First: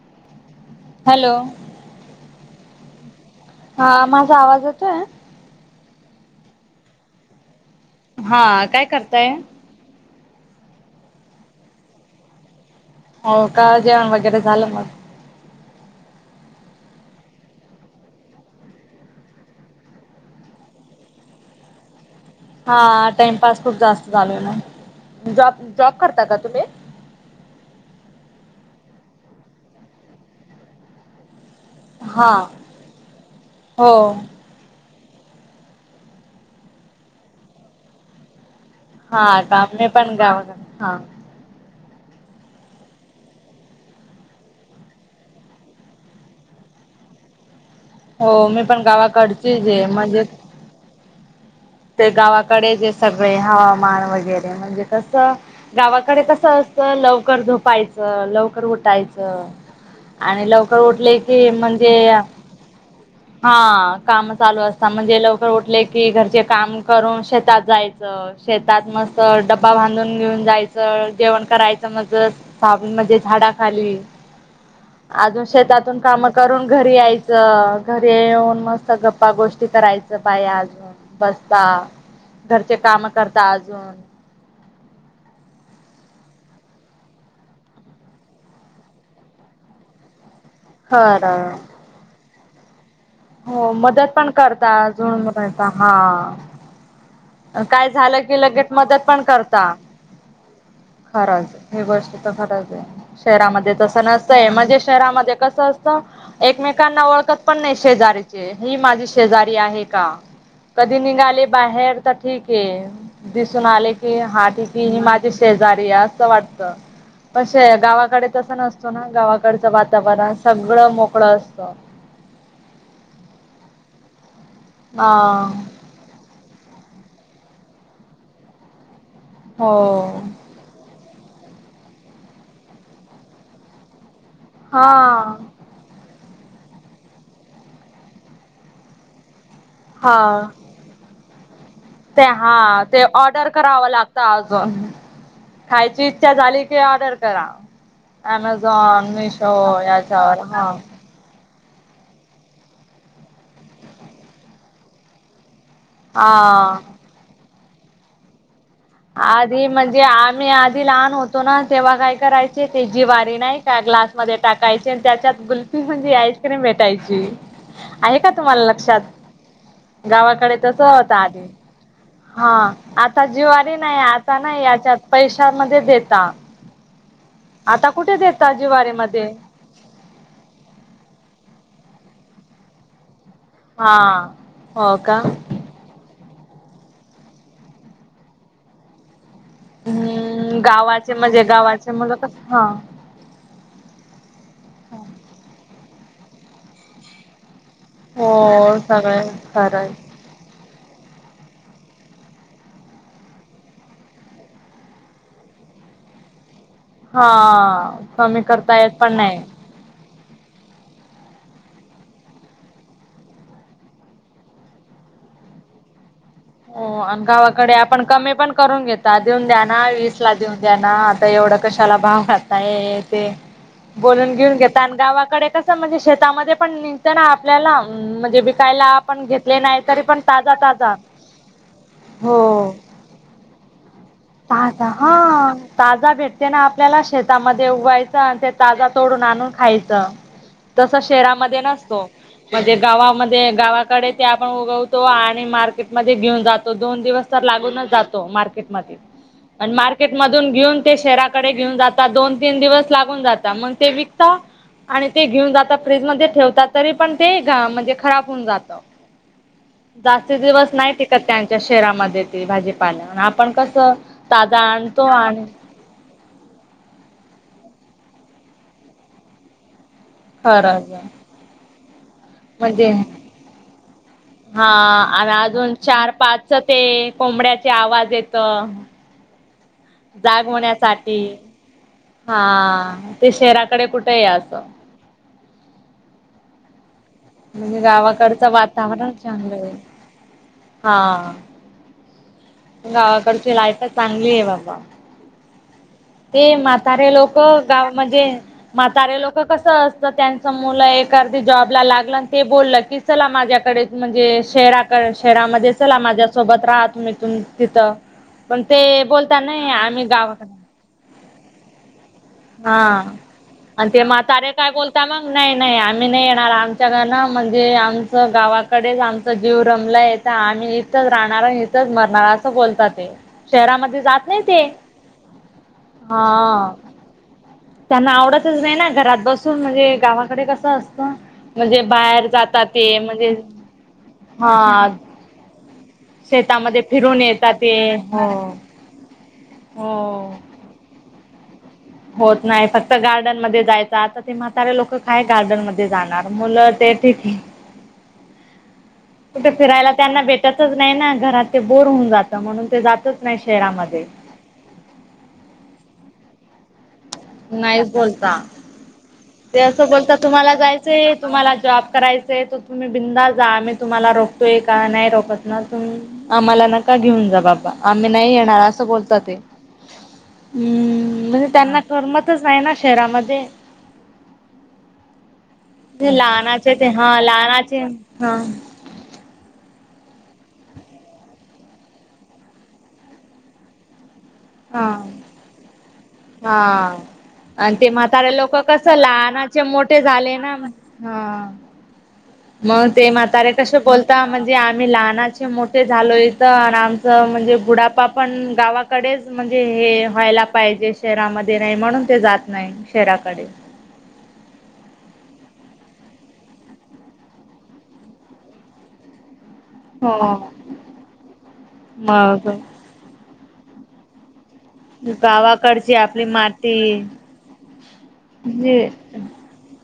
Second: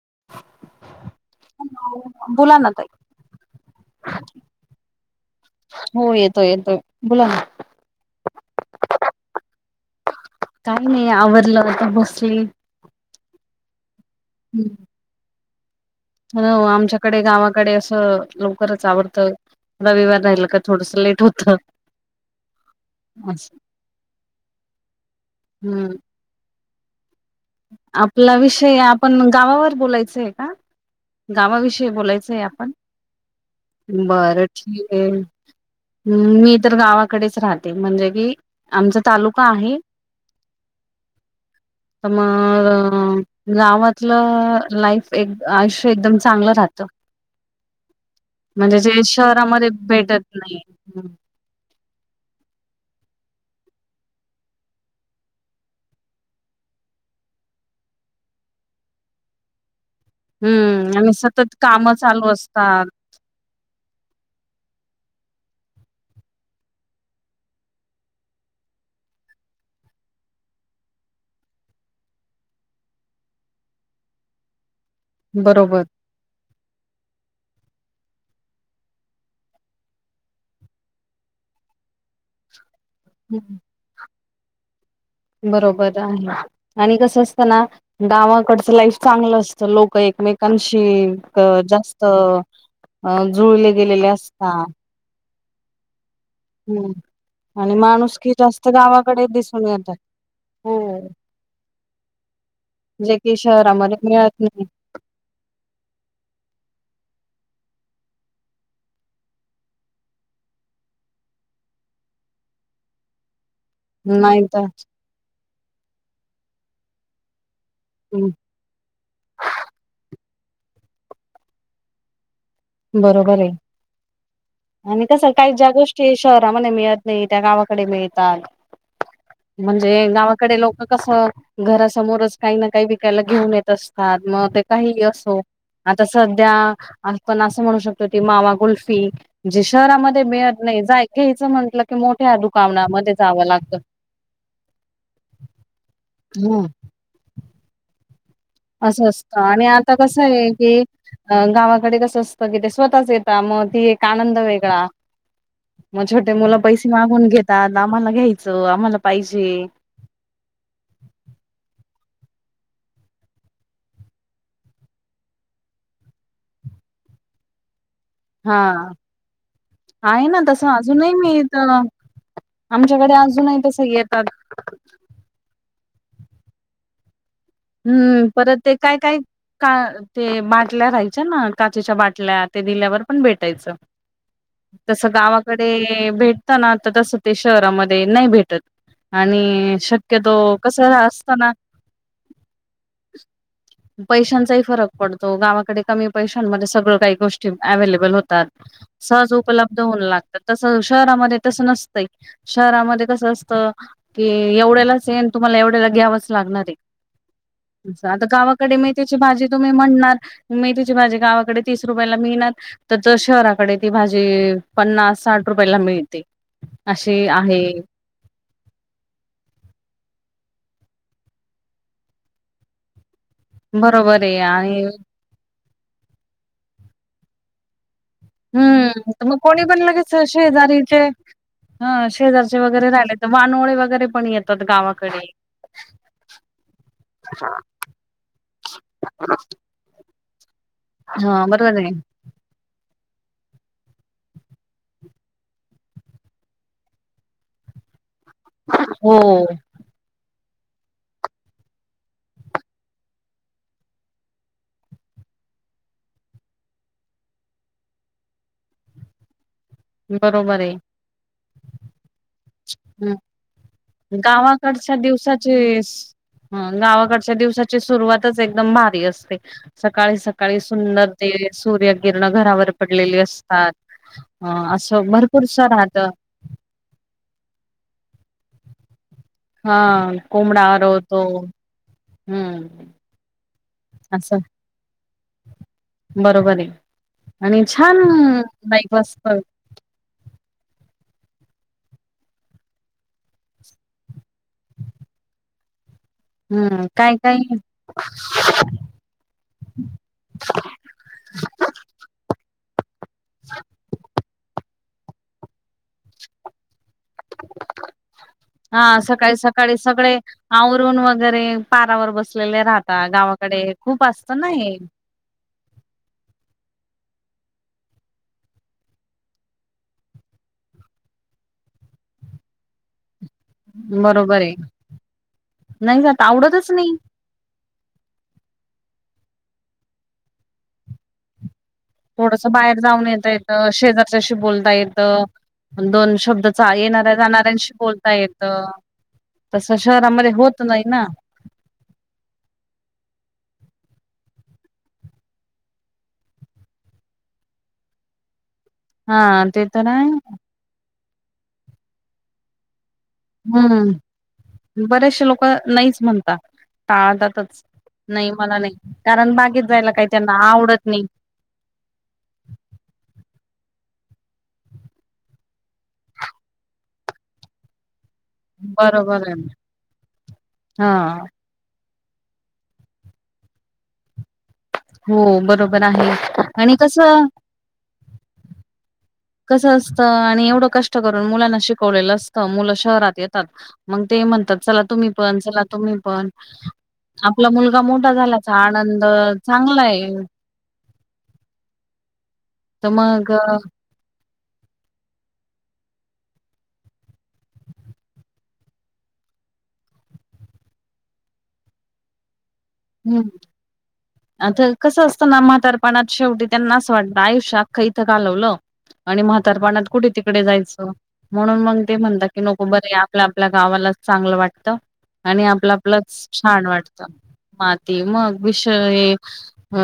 [inaudible] Hello बोला ना ताई हा माझा आवाज येतोय हो येतोय येतोय बोला ना हा काय करताय काही नाही आवरलं आत्ता बसली हो का जेवण वगैरे झालं मग आमच्याकडे गावाकडे असं लवकरच आवरत रविवार राहिलं का थोडस लेट होत हा टाइमपास खूप जास्त झालोय ना जॉब जॉब हम्म करता का तुम्ही आपला विषय आपण गावावर बोलायचंय का गावाविषयी हा बोलायचय आपण हो बरं ठीक हम्म मी तर गावाकडेच राहते म्हणजे कि हा आत्ता आम्ही पण गाव राहतो तर मग गावातलं लाईफ एक आयुष्य एकदम चांगलं राहतं हो मी म्हणजे पण जे गावाकडचीच शहरामध्ये आहे भेटत म्हणजे नाही ते गावाकडे जे सगळे हवामान वगैरे म्हणजे कसं गावाकडे कसं अस लवकर झोपायचं लवकर उठायचं आणि लवकर हम्म आणि उठले की सतत काम म्हणजे चालू असतात. हा काम चालू असतात म्हणजे लवकर उठले की घरचे काम करून शेतात जायचं शेतात मस्त डब्बा बांधून घेऊन जायचं जेवण करायचं मज सावली म्हणजे झाडा खाली अजून बरोबर. शेतातून काम करून घरी यायचं घरी येऊन मग सगळं गप्पा गोष्टी करायचं काय अजून बसता घर काम करता हम्म, अजून बरोबर आहे आणि कसं असत ना गावाकडचं लाईफ चांगलं असतं लोक एकमेक कांशी खरं जास्त अ जुळले हो गेलेले मदत पण करता असतात. जुळवून राहता हम्म आणि माणूसकी जास्त लगेच मदत पण गावाकडे दिसून करता येतात हो, खरंच हे गोष्ट तर खरच आहे जे कि शहरामध्ये तस मिळत नसतय नाही. म्हणजे शहरामध्ये कसं असतं एकमेकांना ना ओळखत पण नाही शेजारीचे ही माझी शेजारी आहे का कधी निघाले बाहेर तर ठीक आहे दिसून आले की नाही हा तर ठीक ह ही माझी शेजारी आ वाटत हम्म, गावाकडे तस नसतो ना गावाकडचं वातावरण सगळं मोकळा असतो बरोबर आहे आणि कस हा काही ज्या गोष्टी शहरामध्ये मिळत नाही त्या गावाकडे मिळतात म्हणजे हो गावाकडे लोक कस घरासमोरच काही ना काही विकायला घेऊन येत असतात मग ते काही हा. असो आता सध्या आपण असं म्हणू शकतो ती मावाकुल्फी जी शहरामध्ये हा मिळत नाही घ्यायचा म्हंटलं की ते मोठ्या हा ते दुकानामध्ये जावं ऑर्डर लागत करावं लागतं खायची इच्छा झाली हम्म. की ऑर्डर करा अमेझॉन, असं असतं आणि मिशो आता कसं याच्यावर आहे हा की गावा कडे कस असतं कि स्वतःच येत मग त एक आनंद वेगळा मग छोटे मुलं हा. पैसे मागून घेतात आम्हाला घ्यायच आधी म्हणजे आम्ही आधी लहान होतो ना तेव्हा काय करायचे ते जीवारी नाही का ग्लासमध्ये टाकायचे आणि त्याच्यात कुल्फी म्हणजे आईस्क्रीम भेटायची आहे का हा तुम्हाला लक्षात आहे ना गावाकडे तसं तस अजूनही होता आधी मिळत हा आमच्याकडे आता अजूनही जीवारी तसं नाही येतात आता नाही याच्यात पैशामध्ये देता आता कुठे हम्म देता परत ते काय काय जिवारीमध्ये? का ते बाटल्या राहायच्या ना काचेच्या बाटल्या ते दिल्यावर पण भेटायचं हा हो तस का? गावाकडे भेट ताना आता तसं ते शहरामध्ये नाही भेटत आणि शक्यतो हम्म कस गावाचे असतं म्हणजे ना गावाचे मुलं कस हा पैशांचा फरक पडतो गावाकडे कमी पैशांमध्ये सगळं काही गोष्टी अवेलेबल होतात हो सगळे सहज उपलब्ध खरंय होतात शहरामध्ये तस नसतंय शहरामध्ये कस असत की एवढ्यालाच आहे आणि तुम्हाला एवढ्यालाच घ्यावच लागणार आहे हा आता कमी गावाकडे करता येत पण मेथीची नाही भाजी तुम्ही म्हणणार मेथीची भाजी गावाकडे तीस रुपयाला मिळणार तर जर शहराकडे ती भाजी पन्नास साठ रुपयाला मिळते हो आणि अशी आहे गावाकडे आपण कमी पण करून घेता देऊन द्या ना वीस देऊन द्या ना आता एवढं कशाला भाव करताय ते बरोबर बोलून आहे घेऊन घेत आणि गावाकडे कसं म्हणजे शेतामध्ये पण निघत ना आपल्याला ह म्हणजे विकायला हम्म आपण तर घेतले नाही तरी पण ताजा ताजा हा शेजारचे हो वगैरे राहिले तर वानोळे वगैरे पण येतात ताजा हा गावाकडे ताजा भेटते ना आपल्याला शेतामध्ये उगायचं आणि ते ताजा तोडून खायच तस हा शहरांमध्ये बरोबर आहे नसतो म्हणजे गावामध्ये गावाकडे ते आपण उगवतो आणि मार्केटमध्ये घेऊन जातो दोन दिवस तर लागूनच जातो मार्केट मध्ये हो आणि मार्केट मध्ये घेऊन ते शहराकडे घेऊन जात दोन तीन दिवस लागून जातात मग ते विकता आणि ते घेऊन जात फ्रीजमध्ये ठेवता तरी पण ते म्हणजे खराब होऊन जात जास्ती बरोबर दिवस आहे नाही टिकत त्यांच्या शहरामध्ये ती भाजीपाल्या आपण कसं ताजा गावाकडच्या आणतो आणि दिवसाचेस गावाकडच्या दिवसा सुरवातच एकदम भारी असते. सकाळी सकाळी खरंच सुंदर ते सूर्य किरण घरावर म्हणजे पडलेली असतात. हा.. ह असं अन् भरपूरस अजून राहत चार पाच तेएए.. कोंबड्याचे आवाज येतं. हा कोंबडा जागवण्यासाठी. आरवतो हा.. हम्म. ते शहराकडे कुटय असं आता. बरोबर ये. म्हणजे गावाकडचं वातावरण वाजत चांगलय. हा गावाकडची लायफच चांगली आहे. बाबा ते हम्म म्हातारे काय काय लोकं, गाव म्हणजे म्हातारे लोकं कस असतं त्यांचं मुलं एक, करते जॉबला लागलन ते बोल चला माझ्याकडे म्हणजे शेहराकड शेहरामध्ये चला माझ्यासोबत राहत. तुम्ही तुम-तिथं पण हा ते सकाळी बोलता नाही सकाळी आम्ही सगळे गावाक आवरून वगैरे पारावर बसलेले राहता हा गावाकडे अन् ते खूप असतं ना म्हातारे काय हे बोलता मग नाही नाही आम्ही आम्ही नाही येणार आमच्या [unintelligible] म्हणजे आमचं गावाकडेच आमचं जीव रमलाय‌. आता आम्ही इथंच राहणार अन् इथंच मरणार. अस बोलतात ते शहरामध्ये जात नाहीं बरोबर आहे. ते. नाही जात आवडतच हा... नाही त्यांना आवडतच नाही ना, घरात बसून म्हणजे गावाकडे कसं असतं. म्हणजे बाहेर थोडसं जातात बाहेर ते जाऊन म्हणजे येता येतं, शेजारच्याशी बोलता हा येतं. दोन शब्दच शेतामध्ये येणाऱ्या फिरून येतात ते जाणाऱ्यांशी बोलता येतं. हो तसं शहरामध्ये होतं नाही ना. होत नाही फक्त गार्डनमध्ये जायचं, आता ते म्हातारे लोकं काय गार्डनमध्ये जाणार मुलं ते [unintelligible] हा कुठ ते तर फिरायला आहे त्यांना भेटतचं नाही ना, घरात ते बोर होऊन जातं म्हणून ते जात हम्म बरेशे लोक नाहीच म्हणतात. टाळतातच नाहीच नाही बोलता मला नाही, कारण ते बागेत असं जायला काही त्यांना आवडत नाही. करायचाय तर तुम्ही बिनधास्त जा आम्ही तुम्हाला रोखतोय का, नाही रोखत ना तुम आम्हाला नका घेऊन जा बाबा. मी नाही येणार असं बोलतात बरोबर ते आहे हा म्म.. म्हणजे त्यांना. करमतच नाही ना शहरामध्ये. हो बरोबर. आहे ते लहानाचे आणि ते हा.. कसं लहानाचे हं.. कसं असतं आणि एवढं कष्ट करून मुलांना शिकवलेलं असतं. मुलं शहरात येतात मग, ते म्हणतात चला हा तुम्ही पण चला तुम्ही पण हा. आपला आणि मुलगा ते मोठा म्हातारे झाल्याचा लोकं कस, आनंद लहानाचे चांगला मोठे आहे. झाले ना हा... मग तर ते अ, म्हातारे कसे बोलता म्हणजे, जे आम्ही लहानाचे मोठे झालोय इथं अन् आणि आमचं म्हणजे बुडापा पण गावाकडेच म्हण म्हणजे हे व्हायला पाहिजे शहरामध्ये नाही म्हणून ते जात, नाही हम्म शहराकडे. आता कसं असतं ना म्हा तारपणात शेवटी त्यांना असं वाटतं आयुष्य अखं इथं घालवलं आणि म उतारपणात कुठे हो. तिकडे जायचं, म्हणून मग ते म्हणतात की मग नको बरे आपल्या आपल्या गावालाच चांगलं वाटतं, आणि आपला गावाकडची आपली प्लस छान माती वाटतं. माती मग म्हणजे विषय अ..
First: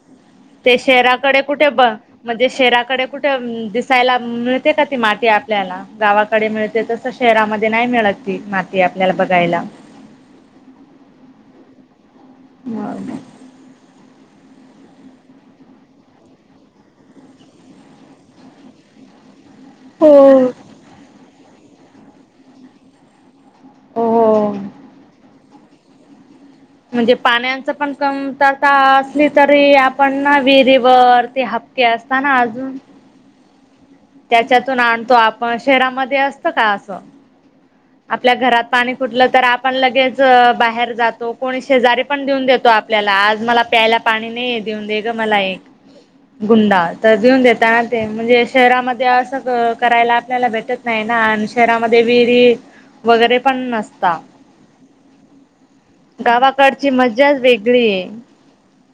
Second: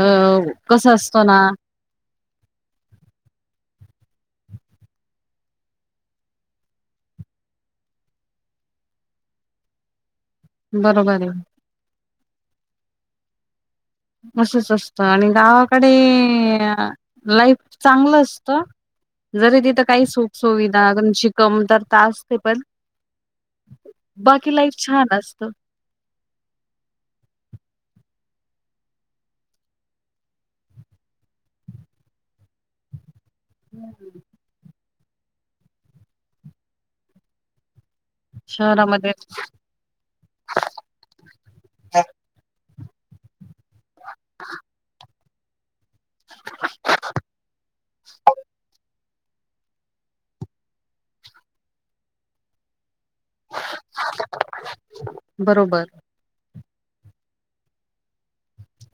ते कसं असतो शहराकडे ना कुठे ब म्हणजे शहराकडे कुठं मं.. दिसायला मिळते का ती माती आपल्याला गावाकडे मिळते तसं. शहरामध्ये नाही मिळत ती माती आपल्याला बघायला. बरोबराय. [unintelligible] असच असतं आणि गावाकडे लाईफ चांगलं असतं. [unintelligible] जरी तिथं काही हो. सुखसुविधा [unintelligible] कमतरता असते पण बाकी हो. लाईफ छान असत. म्हणजे पाण्याच पण कमतरता असली तरी आपण ना विहिरीवर असताना अजून त्याच्यातून आणतो आपण शहरामध्ये असत का असं. आपल्या घरात पाणी शहरामध्ये फुटलं तर आपण लगेच बाहेर जातो कोणी शेजारी पण देऊन देतो. आपल्याला आज मला प्यायला पाणी नाही देऊन दे ग मला एक गुंडा तर भऊन देताना ते म्हणजे शहरामध्ये करायला आपल्याला भेटत नाही ना आणि शहरामध्ये विहिरी वगैरे पण नसता बरोबर गावा सकारडची मजा वेगळी आहे.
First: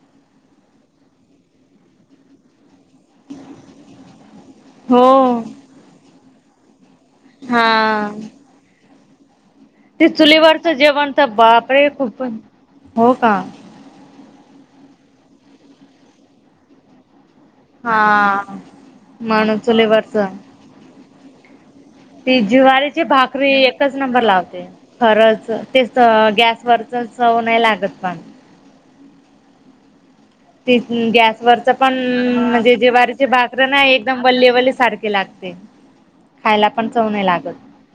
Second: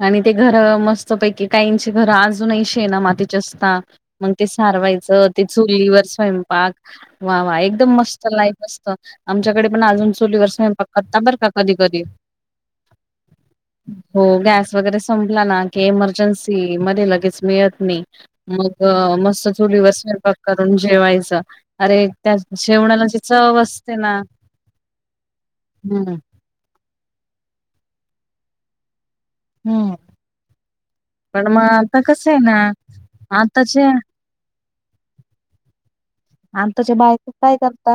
आणि ते घर मस्त पैकी काहींची घर अजूनही श. शेना मातीचे असता मग ते सारवायचं हो ते चुलीवर स्वयंपाक वा वा एकदम हा मस्त लाईफ असत. आमच्याकडे पण ते अजून चोलीवर चुलीवरचं जेवण सता तर बर का कधी बापरे कधी खूप हो का हो गॅस वगैरे संपला ना की इमर्जन्सी मध्ये लगेच मिळत हा नाही मग मस्त म्हणून चुलीवर चुलीवरच स्वैंपाक करून जेवायच. ती जिवारीची भाकरी एकच असते ना नंबर लावते खरंच ते हम्म. गॅसवरच चव नाही लागत पग हम्म. त मग गॅसवररच पण आता कसं आहे ना म्हणजे जेवारीचे भाकरर ना आताच्या एकदम वल्लेवल्ले. सारखे लागते. खायला आणि पण तुच्या चव नाही बायक काय लागत करता?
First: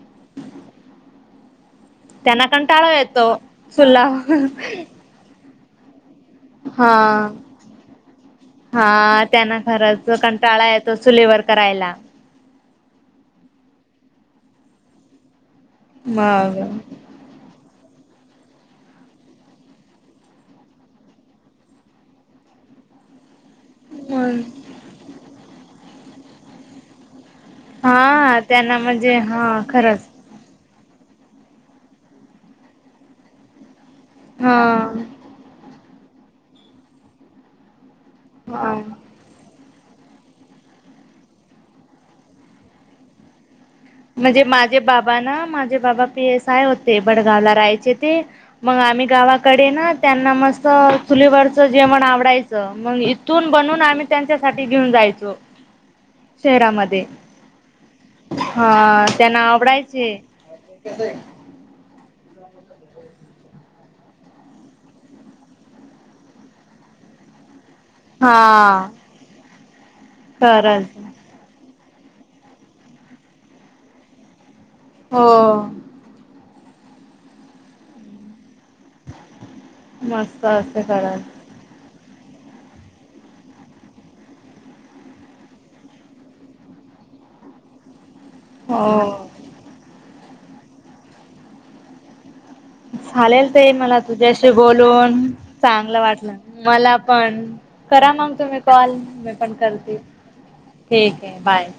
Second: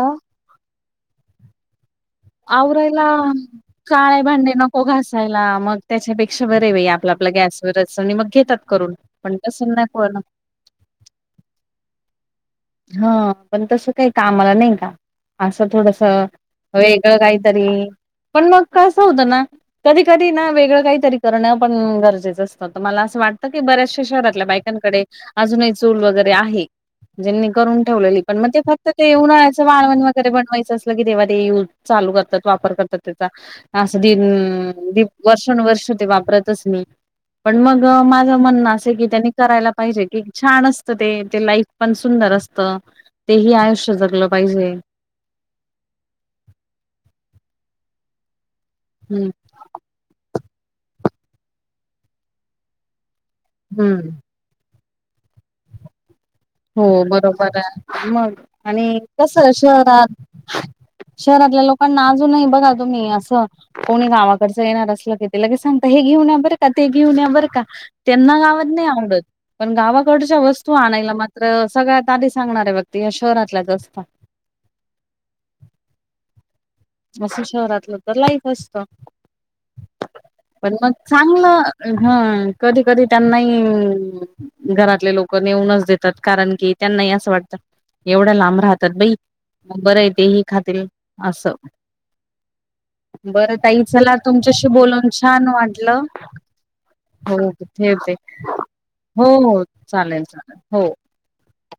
त्यांना कंटाळा आवरायला येतो चुल्हा काळे भांडे नको घसायला मग त्याच्यापेकी बरे व हा आप आपल्या गॅसवर चणी मग घेतात करून हा पण त्यांना तसल नाही कोण? खरंच कंटाळा येतो चुलीवर करायला. हा पण तसं काही कामाला नाही का? असं थोडस मग वेगळं काहीतरी पण मगसं होतं ना कधी कधी ना वेगळं काहीतरी करणं पण गरजेचं असतं मला असं वाटत. की बऱ्याचश शहरातल्या बायकांकडे अजूनही चूल वगैरे आहे. ज्यांनी करून ठेवलेली पण हा मग ते त्यांना फक्त ते म्हणजे येऊन हा आणायचं वाण खरंच वगैरे बनवायचं. जर की तेव्हा ते यूज चालू करतात वापर करतात त्याचा असं दिन हा वर्षानुवर्ष ते वापरतच नाही पण मग माझं म्हणणं हा असं की त्यांनी करायला पाहिजे की छान असतं ते ते लाईफ. पण सुंदर अस ते ह आयुष म्हणजे माझे बाबा ना माझे बाबा पी एस आय होते वडगावला राहायचे ते मग आम्ही हम्म गावाकडे ना त्यांना मस्त चुलीवरचं जेवण आवडायचं मग इ इथून बनवून आम्ही हम्म त्यांच्यासाठी घेऊन जायचो. हो शहरामध्ये बरोबर आहे मग आणि हा कस त्यांना आवडायचे शहरात शहरातल्या लोकांना अजून ही बघा तुम्ही अस कोणी गावाकडचं येणार असेल की लगेच सांगता की हे घेऊन या बरका ते ते घेऊन या बरका त्यांना गावात नाही हा आवडत पण गावाकडच्या वस्तू खरंच आणायला. मात्र सगळ्यात आधी सांगणार आहे बघती या शहरातल्याच असत. ह. असं शहरातलं तर लाईफ असत. मस्त पण असते मग खरंच चांगलं. हा कधी कधी त्यांनाही घरातले लोक नेऊनच देतात कारण की त्यांना नाही असं वाटत एवढं लांब राहतात बाई हो बरं य ते ह खातील असं. ह. चालेल बरं ते ताई मला चला तुझ्याशी तुमच्याशी बोलून छान चांगलं वाटलं मला पण. हो करा ठेवते मग तुम्ही कॉल हो मी पण हो करते चालेल चालेल हो ठीक हे बाय.